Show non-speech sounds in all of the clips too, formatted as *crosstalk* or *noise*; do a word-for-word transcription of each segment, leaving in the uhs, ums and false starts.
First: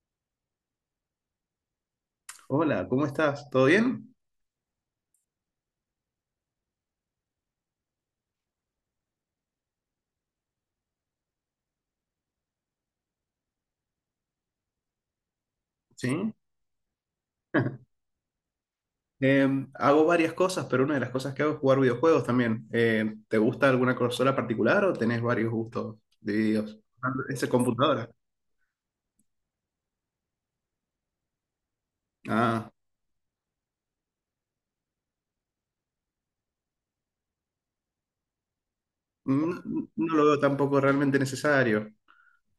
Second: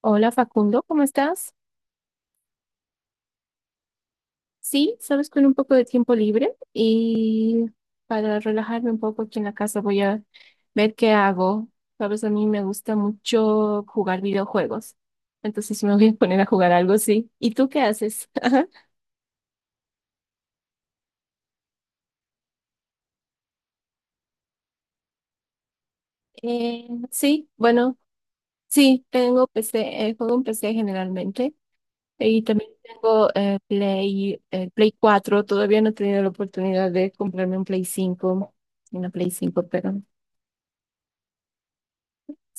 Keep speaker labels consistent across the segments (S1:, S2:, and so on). S1: Hola Facundo, ¿cómo estás?
S2: Hola, ¿cómo estás? ¿Todo bien?
S1: Sí, sabes, con un poco de tiempo libre y para relajarme un poco aquí en la casa voy a ver qué hago. Sabes, a mí me gusta mucho jugar videojuegos, entonces me voy a
S2: Sí.
S1: poner a jugar algo, sí. ¿Y tú qué
S2: *laughs*
S1: haces? *laughs*
S2: Em, hago varias cosas, pero una de las cosas que hago es jugar videojuegos también. Eh, ¿te gusta alguna consola particular o tenés varios gustos divididos?
S1: Eh,
S2: Ah, ¿esa
S1: sí, bueno,
S2: computadora?
S1: sí, tengo P C, eh, juego en P C generalmente y también
S2: Ah,
S1: tengo eh, Play, eh, Play cuatro. Todavía no he tenido la oportunidad de comprarme un Play cinco, una Play
S2: mm,
S1: cinco, pero...
S2: no, lo veo tampoco realmente necesario.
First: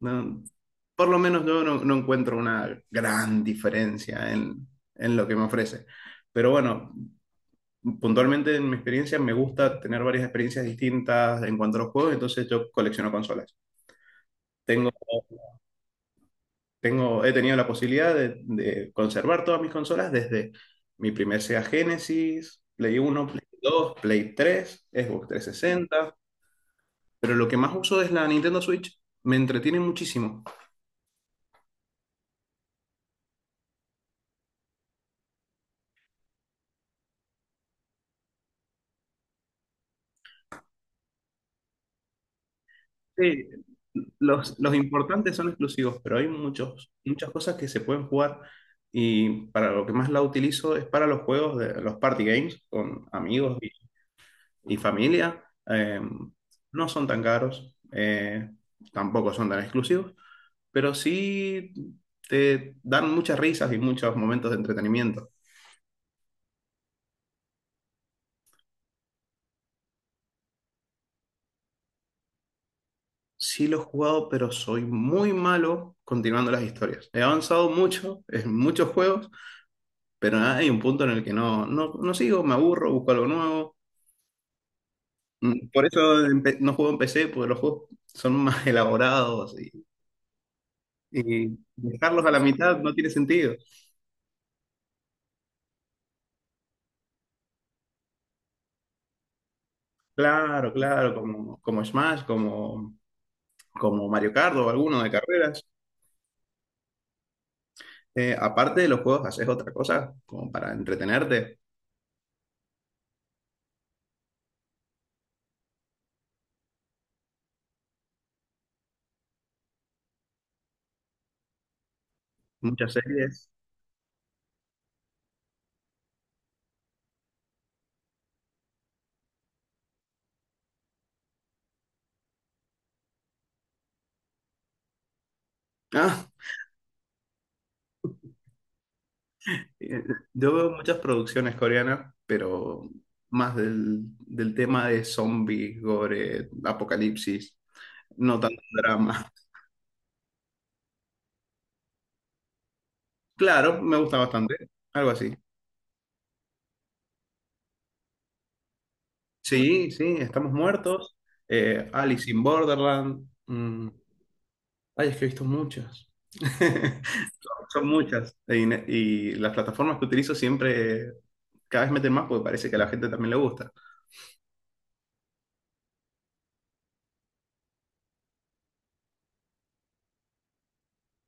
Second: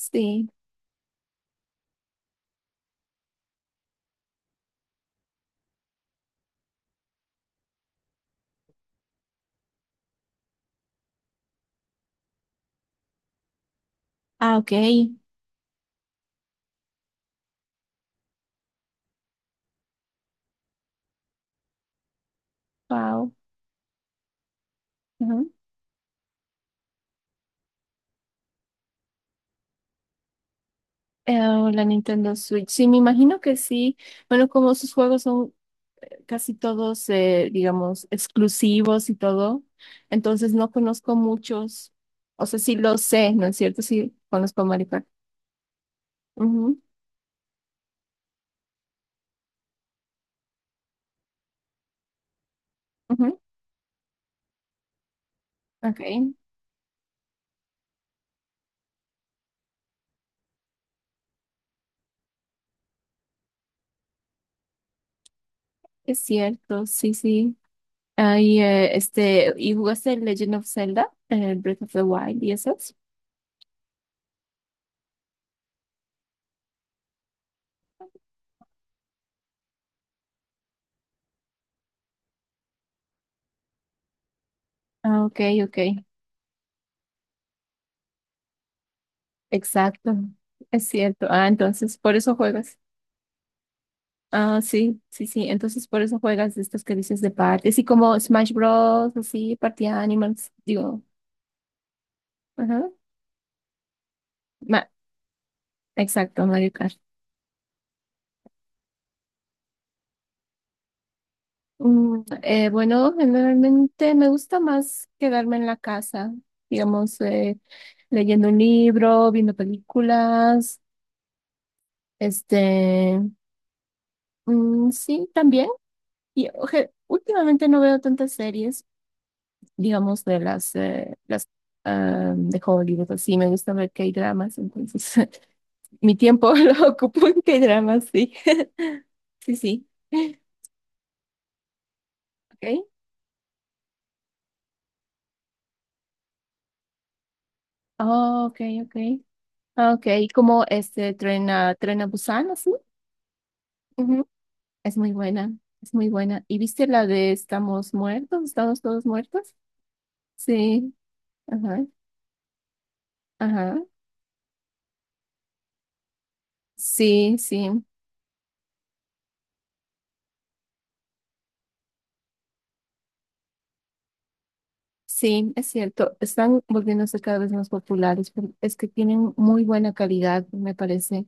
S2: No, por lo menos yo no, no encuentro una gran diferencia en, en lo que me ofrece. Pero bueno, puntualmente en mi experiencia me gusta tener varias experiencias distintas en cuanto a los juegos, entonces yo colecciono consolas.
S1: Ah, ok.
S2: Tengo Tengo, he tenido la posibilidad de, de conservar todas mis consolas desde mi primer Sega Genesis, Play Uno,
S1: Wow.
S2: Play Dos, Play Tres, Xbox
S1: Ujú.
S2: trescientos sesenta, pero lo que más uso es la Nintendo Switch. Me entretiene muchísimo.
S1: Eh, o la Nintendo Switch. Sí, me imagino que sí. Bueno, como sus juegos son casi todos, eh, digamos, exclusivos y todo, entonces no conozco muchos. O sea, sí lo sé, ¿no
S2: Sí,
S1: es cierto? Sí,
S2: los,
S1: conozco
S2: los
S1: Mario Kart.
S2: importantes son exclusivos, pero hay
S1: Ujú,
S2: muchos, muchas cosas que se pueden jugar, y para lo que más la utilizo es para los juegos de los party games con
S1: ujú.
S2: amigos y, y familia.
S1: Ok,
S2: Eh, no son tan caros, eh, tampoco son tan exclusivos, pero sí te dan muchas risas y muchos momentos de entretenimiento.
S1: es cierto, sí, sí. Ahí, eh, este, ¿y jugaste Legend of Zelda, eh, Breath of the Wild y esos?
S2: Sí lo he jugado, pero soy muy malo continuando las historias. He avanzado mucho *laughs* en muchos juegos, pero hay un punto en el que no, no, no sigo, me aburro, busco algo nuevo.
S1: Ah, ok,
S2: Mm,
S1: ok.
S2: Por eso empe- no juego en P C, porque los juegos son más *laughs* elaborados, y,
S1: Exacto, es cierto. Ah,
S2: y
S1: entonces, por
S2: dejarlos a
S1: eso
S2: la
S1: juegas.
S2: mitad no tiene sentido.
S1: Ah, sí, sí, sí. Entonces por eso juegas de estos que dices de partes y como Smash Bros, así, Party Animals,
S2: Claro,
S1: digo.
S2: claro, como, como Smash,
S1: Ajá.
S2: como, como Mario Kart o
S1: Ma-
S2: alguno de carreras.
S1: Exacto, Mario Kart.
S2: Eh, aparte de los juegos, ¿haces otra cosa como para entretenerte?
S1: Mm, eh, bueno, generalmente me gusta más quedarme en la casa, digamos, eh, leyendo un libro, viendo películas,
S2: Muchas
S1: este,
S2: series.
S1: mm, sí, también. Y oje, últimamente no veo tantas series, digamos, de las, eh, las ah, de Hollywood, así, me gusta ver K-dramas, entonces *laughs* mi
S2: Ah,
S1: tiempo *laughs* lo ocupo en K-dramas, sí. *laughs* Sí, sí.
S2: eh, yo veo muchas producciones coreanas,
S1: Okay.
S2: pero más del, del tema de zombies, gore, apocalipsis, no
S1: Oh,
S2: tanto
S1: okay, okay.
S2: drama. *laughs*
S1: Ah, okay, como este Tren a, Tren a Busan, así.
S2: Claro, me gusta
S1: Ujú.
S2: bastante,
S1: Es
S2: algo
S1: muy
S2: así.
S1: buena, es muy buena. ¿Y viste la de Estamos muertos, estamos todos muertos?
S2: Sí, sí, estamos
S1: Sí,
S2: muertos.
S1: ajá,
S2: eh, Alice in Borderland.
S1: ajá.
S2: Mm, Ay, es que he visto muchas. *laughs*
S1: Sí, sí,
S2: Son muchas. Y, y las plataformas que utilizo siempre cada vez meten más porque parece que a la gente también le gusta.
S1: sí, es cierto. Están volviéndose cada vez más populares, pero es que tienen muy buena calidad, me parece.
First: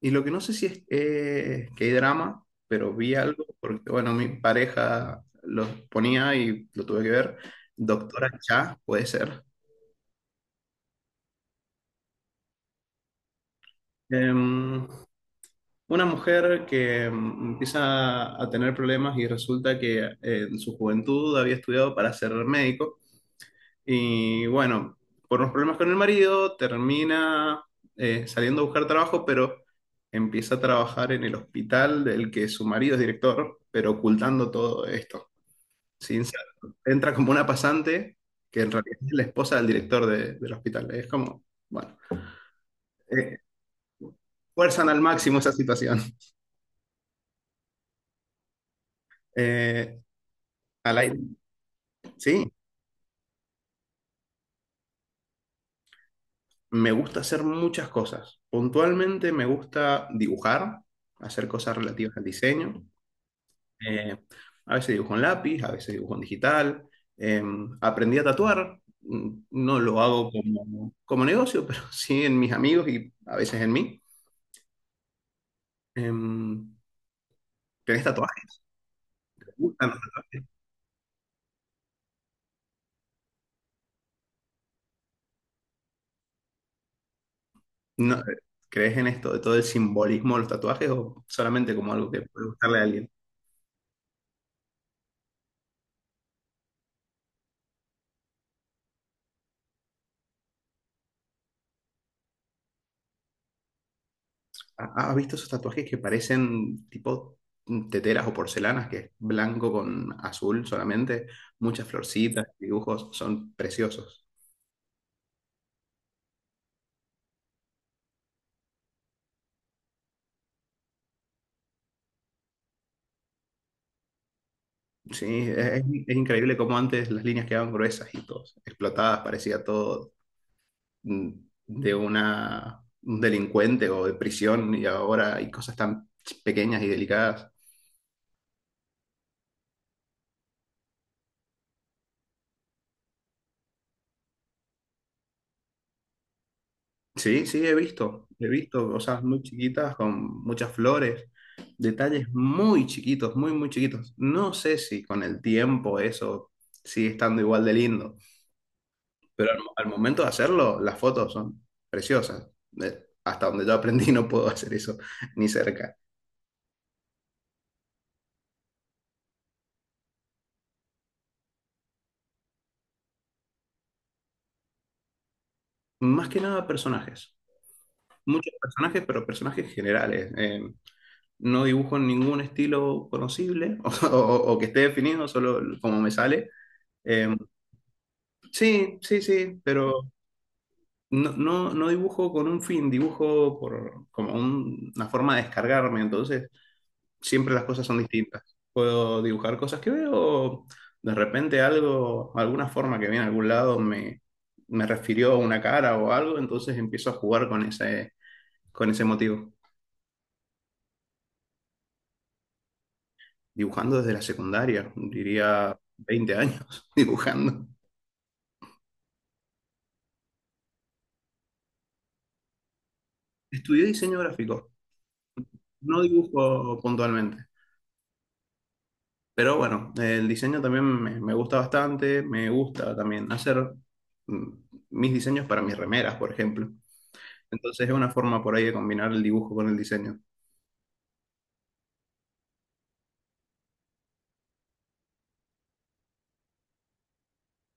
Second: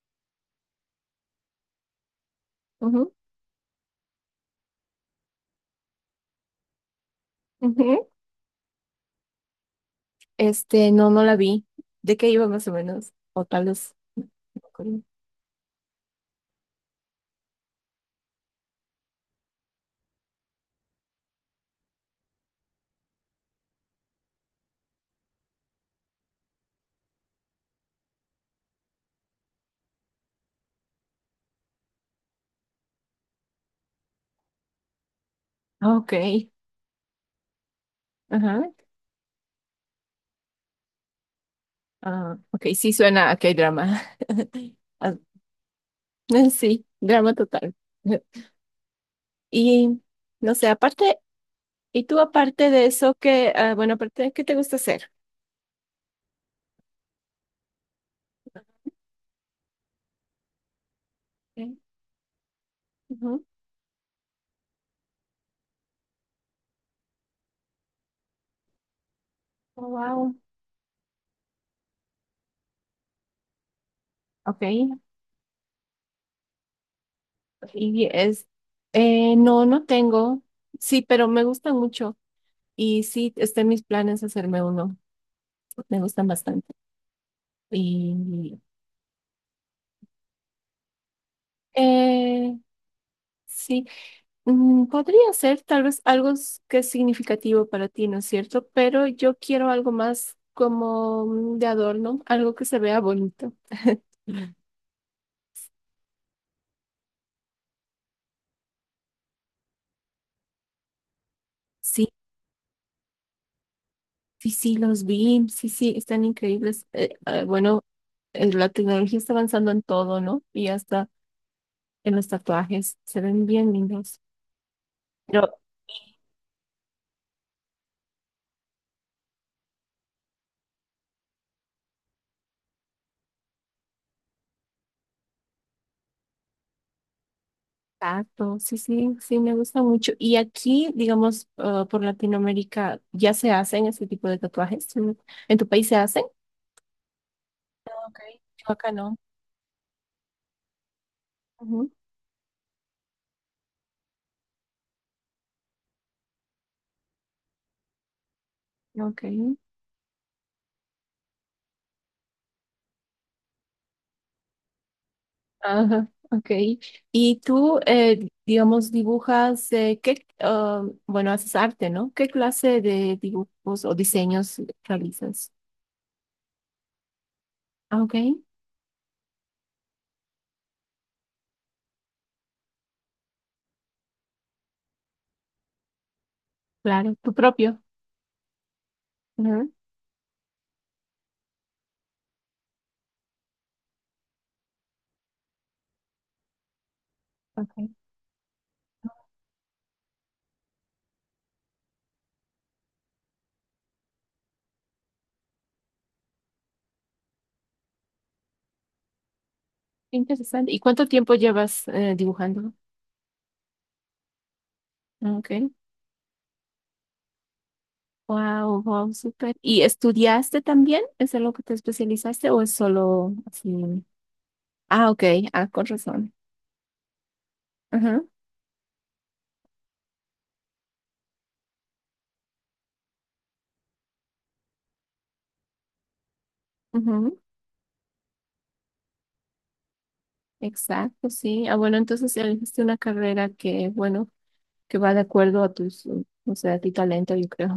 S2: Y lo que no sé si es eh, que hay drama, pero
S1: Ujú,
S2: vi algo, porque bueno, mi pareja lo ponía y lo tuve que ver.
S1: ujú.
S2: Doctora Cha, puede ser.
S1: Este, no, no la vi. ¿De qué iba más o menos? O tal vez. No no me
S2: Em,
S1: acuerdo.
S2: una mujer que em, empieza a tener problemas y resulta que eh, en su juventud había estudiado para ser médico. Y bueno, por unos problemas con el marido, termina eh, saliendo a buscar trabajo, pero empieza a trabajar en el hospital del que su marido es director, pero ocultando todo esto.
S1: Ah, ok.
S2: Sin sa- Entra como una pasante, que
S1: Ajá.
S2: en realidad es la esposa del director de- del hospital. Es como, bueno,
S1: Ah, ok, sí suena a
S2: eh,
S1: que drama. *laughs*
S2: fuerzan al
S1: Ah,
S2: máximo esa situación.
S1: sí, drama total. *laughs* Y
S2: Eh,
S1: no sé,
S2: Al
S1: aparte,
S2: aire.
S1: y tú
S2: Sí,
S1: aparte de eso, que, bueno, aparte, ¿de qué te gusta hacer?
S2: me gusta hacer muchas cosas. Puntualmente me gusta dibujar, hacer
S1: Ok.
S2: cosas relativas al diseño.
S1: Ujú.
S2: Eh, a veces dibujo en lápiz, a veces dibujo en digital. Eh, Aprendí a tatuar, mm, no
S1: Oh,
S2: lo hago
S1: wow.
S2: como, como negocio, *laughs* pero sí en mis amigos y a veces en mí.
S1: Ok.
S2: Eh, ¿Tenés
S1: Y es,
S2: tatuajes?
S1: eh,
S2: ¿Te
S1: no, no
S2: gustan los tatuajes?
S1: tengo. Sí, pero me gustan mucho. Y sí, está en mis planes hacerme uno. Me gustan bastante.
S2: No, eh,
S1: Y
S2: ¿crees en esto de todo el simbolismo de los tatuajes o solamente como algo que puede
S1: Eh,
S2: gustarle a alguien?
S1: sí, mm, podría ser tal vez algo s- que es significativo para ti, ¿no es cierto? Pero yo quiero algo más como mm, de adorno, algo que se vea bonito. *laughs*
S2: ¿Ha- ¿Has visto esos tatuajes que parecen tipo mm, teteras o porcelanas, que es blanco con azul solamente? Muchas
S1: Sí,
S2: florcitas, dibujos, son preciosos.
S1: sí, sí, los vi, sí, sí, están increíbles. Eh, eh, bueno, eh, la tecnología está avanzando en todo, ¿no? Y hasta en los tatuajes, se ven bien lindos.
S2: Sí, es, es increíble cómo antes las líneas quedaban gruesas y todo, explotadas, parecía todo mm, de una, un delincuente o de prisión, y ahora hay cosas tan ch- pequeñas y delicadas.
S1: Exacto, sí, sí, sí, me gusta mucho. Y aquí, digamos, ah, por Latinoamérica, ya se hacen ese tipo de tatuajes. ¿En, ¿en tu país se hacen?
S2: Sí, sí, he
S1: Ok,
S2: visto, he
S1: yo acá
S2: visto
S1: no.
S2: cosas muy chiquitas con muchas flores, detalles muy chiquitos, muy, muy chiquitos. No sé si con el tiempo eso sigue estando igual de lindo,
S1: Ujú, ok,
S2: pero al, al momento de hacerlo, las fotos son preciosas. Eh, Hasta donde yo aprendí *laughs* no puedo hacer eso ni cerca.
S1: ajá, ok. Y tú, eh, digamos, dibujas, eh, ¿qué, ah, bueno, haces arte, ¿no? ¿Qué clase de dibujos o diseños realizas?
S2: Más que nada personajes.
S1: Ah, ok,
S2: Muchos personajes, pero personajes generales. Eh, no dibujo ningún estilo conocible *laughs* o, o- o que esté definido, solo como me sale.
S1: claro,
S2: Eh,
S1: tu propio.
S2: sí, sí, sí,
S1: Ujú,
S2: pero no, no, no dibujo con un fin, dibujo por, como un- una forma de descargarme, entonces siempre las
S1: ok,
S2: cosas son distintas. Puedo dibujar cosas que veo, o de repente algo, alguna forma que viene a algún lado me, me refirió a una cara o algo, entonces empiezo a jugar con ese, con ese motivo.
S1: interesante. ¿Y cuánto tiempo llevas eh, dibujando?
S2: Dibujando desde la secundaria,
S1: Ah, ok.
S2: diría veinte años *laughs* dibujando.
S1: Wow, wow, súper. ¿Y estudiaste también? ¿Es en lo que te especializaste o es solo
S2: Estudié
S1: así?
S2: diseño gráfico,
S1: Ah, ok, ah, con
S2: no
S1: razón.
S2: dibujo puntualmente,
S1: Ajá,
S2: pero bueno, el diseño también me, me gusta bastante, me gusta también hacer mm, mis diseños para mis remeras, por ejemplo.
S1: ajá,
S2: Entonces es una forma por ahí de combinar el dibujo con el diseño.
S1: exacto, sí. Ah, bueno, entonces elegiste una carrera que, bueno, que va de acuerdo a tus, uh, o sea, a tu talento, yo creo.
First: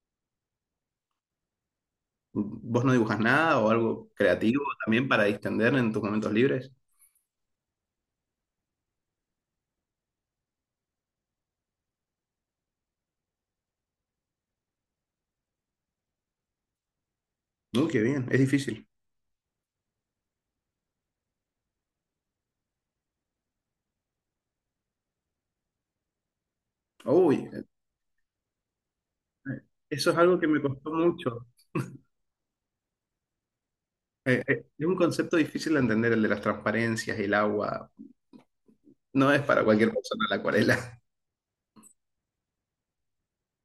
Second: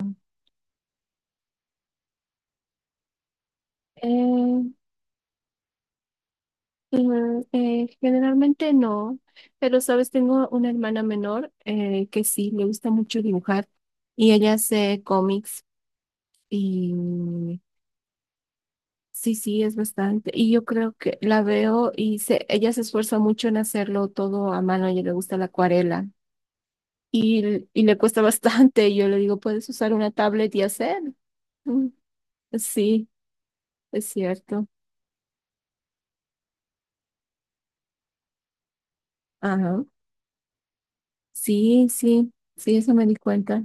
S2: ¿Vos no dibujas nada o algo creativo
S1: Eh,
S2: también para distender en tus momentos libres?
S1: mm, eh, generalmente no, pero sabes, tengo una hermana menor eh, que sí, le gusta mucho dibujar y ella hace cómics y
S2: Uy, qué bien, es difícil.
S1: sí, sí, es bastante. Y yo creo que la veo y se, ella se esfuerza mucho en hacerlo todo a mano. A ella le gusta la acuarela
S2: Uy,
S1: y, l- y le cuesta *laughs* bastante. Y yo le digo, ¿puedes usar
S2: eso
S1: una
S2: es algo que
S1: tablet y
S2: me costó
S1: hacer?
S2: mucho.
S1: Mm, sí, es
S2: Eh, eh,
S1: cierto.
S2: es un concepto difícil de entender el de las transparencias, el agua. No es para
S1: Ajá.
S2: cualquier persona la acuarela. *laughs*
S1: Sí, sí, sí, eso me di cuenta.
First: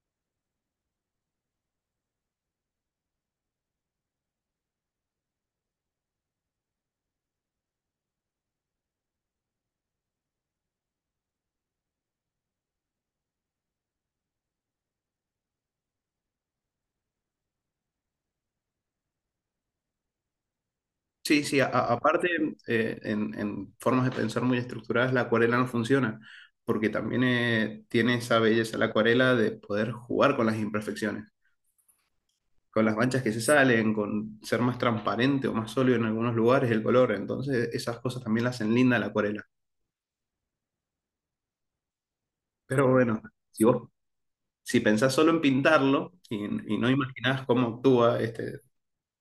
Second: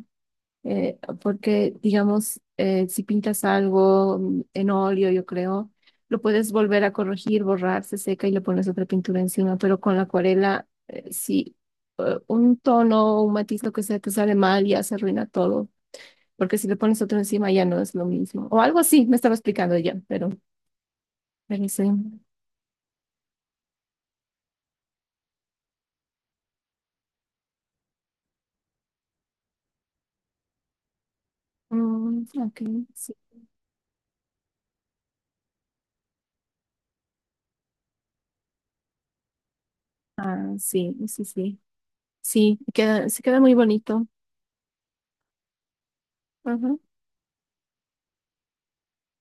S1: eh, Porque, digamos, eh, si pintas algo mm, en óleo, yo creo, lo puedes volver a corregir, borrar, se seca y le pones otra pintura encima, pero con la acuarela, eh, si eh, un tono o un matiz, lo que sea, te sale mal, ya se arruina todo, porque si le pones otro encima ya no es lo mismo. O algo así, me estaba explicando ya, pero,
S2: Sí, sí, a-
S1: pero sí.
S2: a- aparte, eh, en, en formas de pensar muy estructuradas, la acuarela no funciona, porque también eh, tiene esa belleza la acuarela de poder jugar con las imperfecciones,
S1: Mm, ok,
S2: con las
S1: sí.
S2: manchas que se salen, con ser más transparente o más sólido en algunos lugares el color. Entonces, esas cosas también la hacen linda la acuarela.
S1: Ah, sí, sí, sí. Sí,
S2: Pero
S1: queda, se
S2: bueno,
S1: queda muy
S2: si vos,
S1: bonito.
S2: si pensás solo en pintarlo y,
S1: Ajá,
S2: y no imaginás cómo actúa este,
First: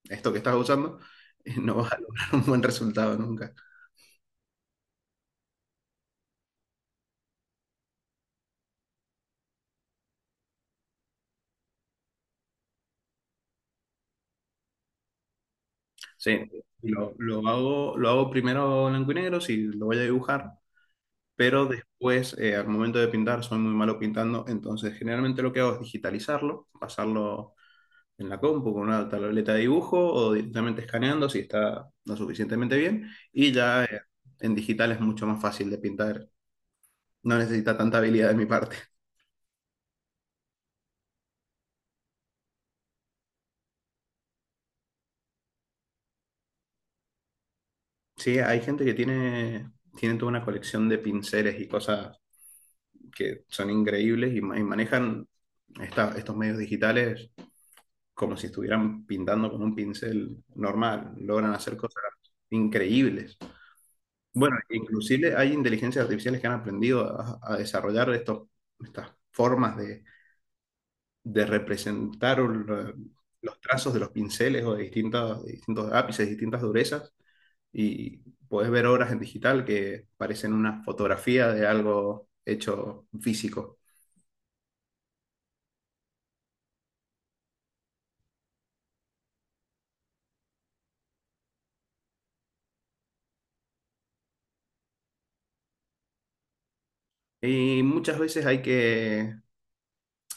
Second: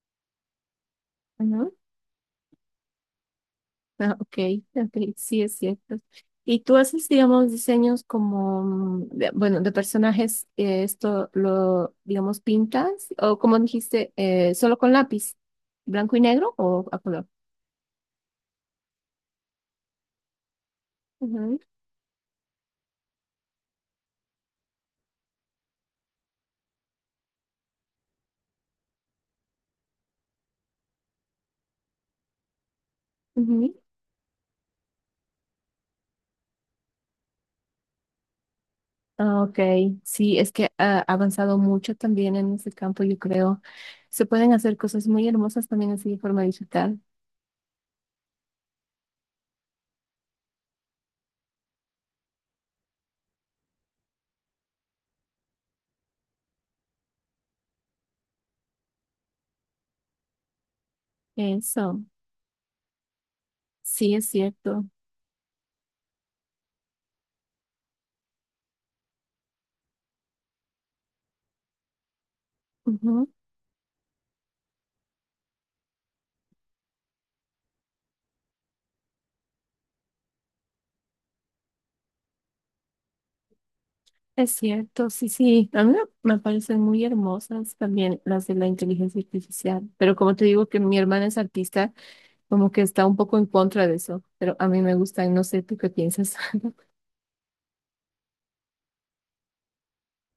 S2: esto que estás usando, *laughs* eh,
S1: ajá.
S2: no vas a lograr un buen resultado nunca.
S1: Ah, ok, ok, sí es cierto. Y tú haces, digamos, diseños como, mm, de- bueno, de personajes, eh, esto lo, digamos, pintas, o como dijiste, eh, solo con lápiz, blanco y
S2: Sí,
S1: negro o a
S2: lo,
S1: color.
S2: lo hago, lo hago primero blanco y negro si lo voy a dibujar,
S1: Ujú,
S2: pero después, eh, al momento de pintar, soy muy malo pintando, entonces generalmente lo que hago es digitalizarlo, pasarlo en la compu con una tableta de dibujo o directamente escaneando si está lo suficientemente bien, y
S1: ujú.
S2: ya eh, en digital es mucho más fácil de pintar, no necesita tanta habilidad de mi parte.
S1: Ah, ok, sí, es que ha avanzado mucho también en ese campo, yo creo. Se pueden hacer cosas muy hermosas también así de forma digital.
S2: Sí, hay gente que tiene, tiene toda una colección de pinceles y cosas que son increíbles y, ma- y manejan esta- estos medios digitales como si estuvieran pintando con un pincel normal, logran hacer
S1: Eso,
S2: cosas increíbles.
S1: sí es
S2: Bueno,
S1: cierto.
S2: inclusive hay inteligencias artificiales que han aprendido a, a desarrollar estos, estas formas de, de representar lo- los trazos de los pinceles o de distintas de distintos ápices, distintas durezas, y podés ver obras en digital que parecen una fotografía de algo hecho físico.
S1: Es cierto, sí, sí. A mí me Me parecen muy hermosas también las de la inteligencia artificial, pero como te digo que mi hermana es artista, como que está un poco en contra de eso, pero a mí me gustan, no sé, ¿tú qué piensas? *laughs*
S2: Y muchas veces hay que,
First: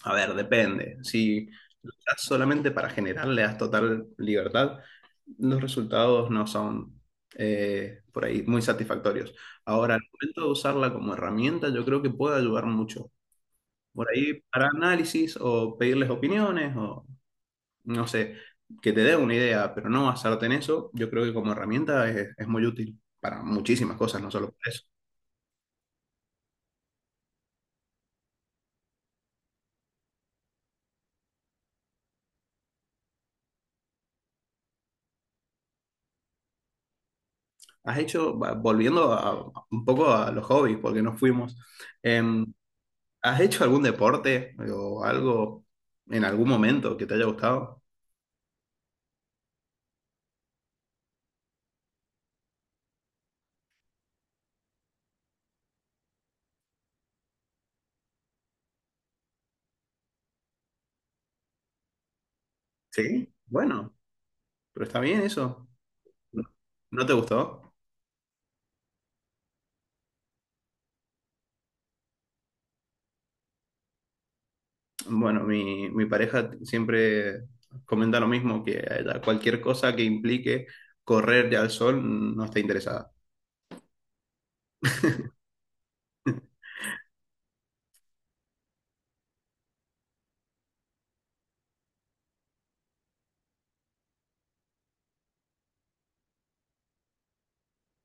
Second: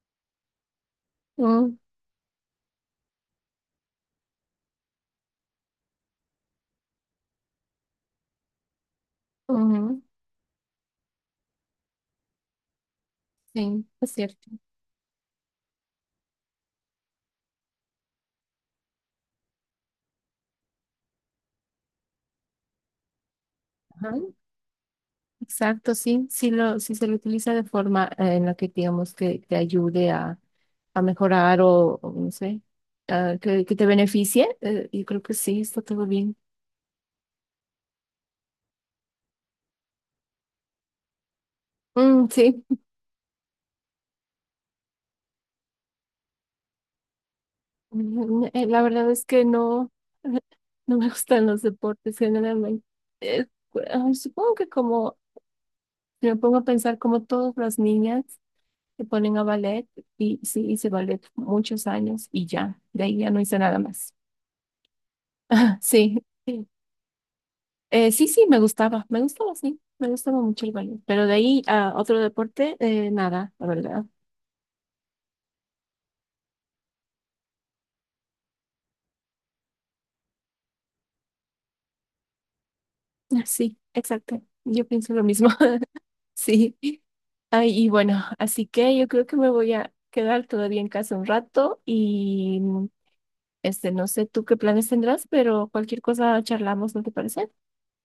S2: a ver, depende. Si
S1: Mm,
S2: luchas solamente para generar, le das total libertad, los resultados no son eh, por ahí muy satisfactorios. Ahora,
S1: ujú,
S2: al momento de usarla como herramienta, yo creo que puede ayudar mucho.
S1: sí,
S2: Por
S1: es
S2: ahí
S1: cierto.
S2: para análisis o pedirles opiniones o no sé, que te dé una idea, pero no basarte en eso, yo creo que como herramienta es, es muy útil para muchísimas
S1: Ajá,
S2: cosas, no solo para eso.
S1: exacto, sí, sí lo, si se lo utiliza de forma eh, en la que digamos que te ayude a, a mejorar o, o no sé, ah, que, que te beneficie, eh, yo creo que sí, está todo bien.
S2: Has hecho, va- volviendo a- un poco a los hobbies, porque nos fuimos,
S1: Mm,
S2: em,
S1: sí.
S2: ¿has hecho algún deporte o algo en algún momento que te haya gustado?
S1: Mm, eh, la verdad es que no, *laughs* no me gustan los deportes generalmente. Eh, cu- ah, Supongo que como, si me pongo a pensar como todas las niñas se ponen a ballet y sí hice ballet muchos años y ya, de ahí ya
S2: Sí.
S1: no hice nada
S2: Bueno,
S1: más.
S2: pero está bien eso.
S1: *laughs* Sí, sí,
S2: ¿No te gustó?
S1: Eh, sí, sí, me gustaba, me gustaba, sí, me gustaba mucho el ballet, pero de ahí a otro deporte, eh, nada, la verdad. *laughs*
S2: Bueno, mi, mi pareja siempre comenta lo mismo, que a ella cualquier cosa que implique correr al sol no está interesada.
S1: Ah, sí, exacto, yo pienso lo mismo. *laughs* Sí. Ay, y bueno, así que yo creo que me voy a quedar todavía en casa un rato y mm, este, no sé tú qué planes tendrás, pero cualquier cosa charlamos, ¿no te parece?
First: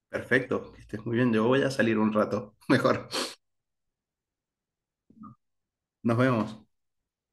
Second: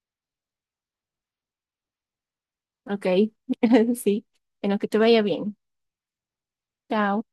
S2: Perfecto, que estés muy bien. Yo voy a salir un rato. *laughs*
S1: Ok,
S2: Mejor.
S1: *laughs* sí, en lo que te vaya bien.
S2: Nos vemos.
S1: Chao.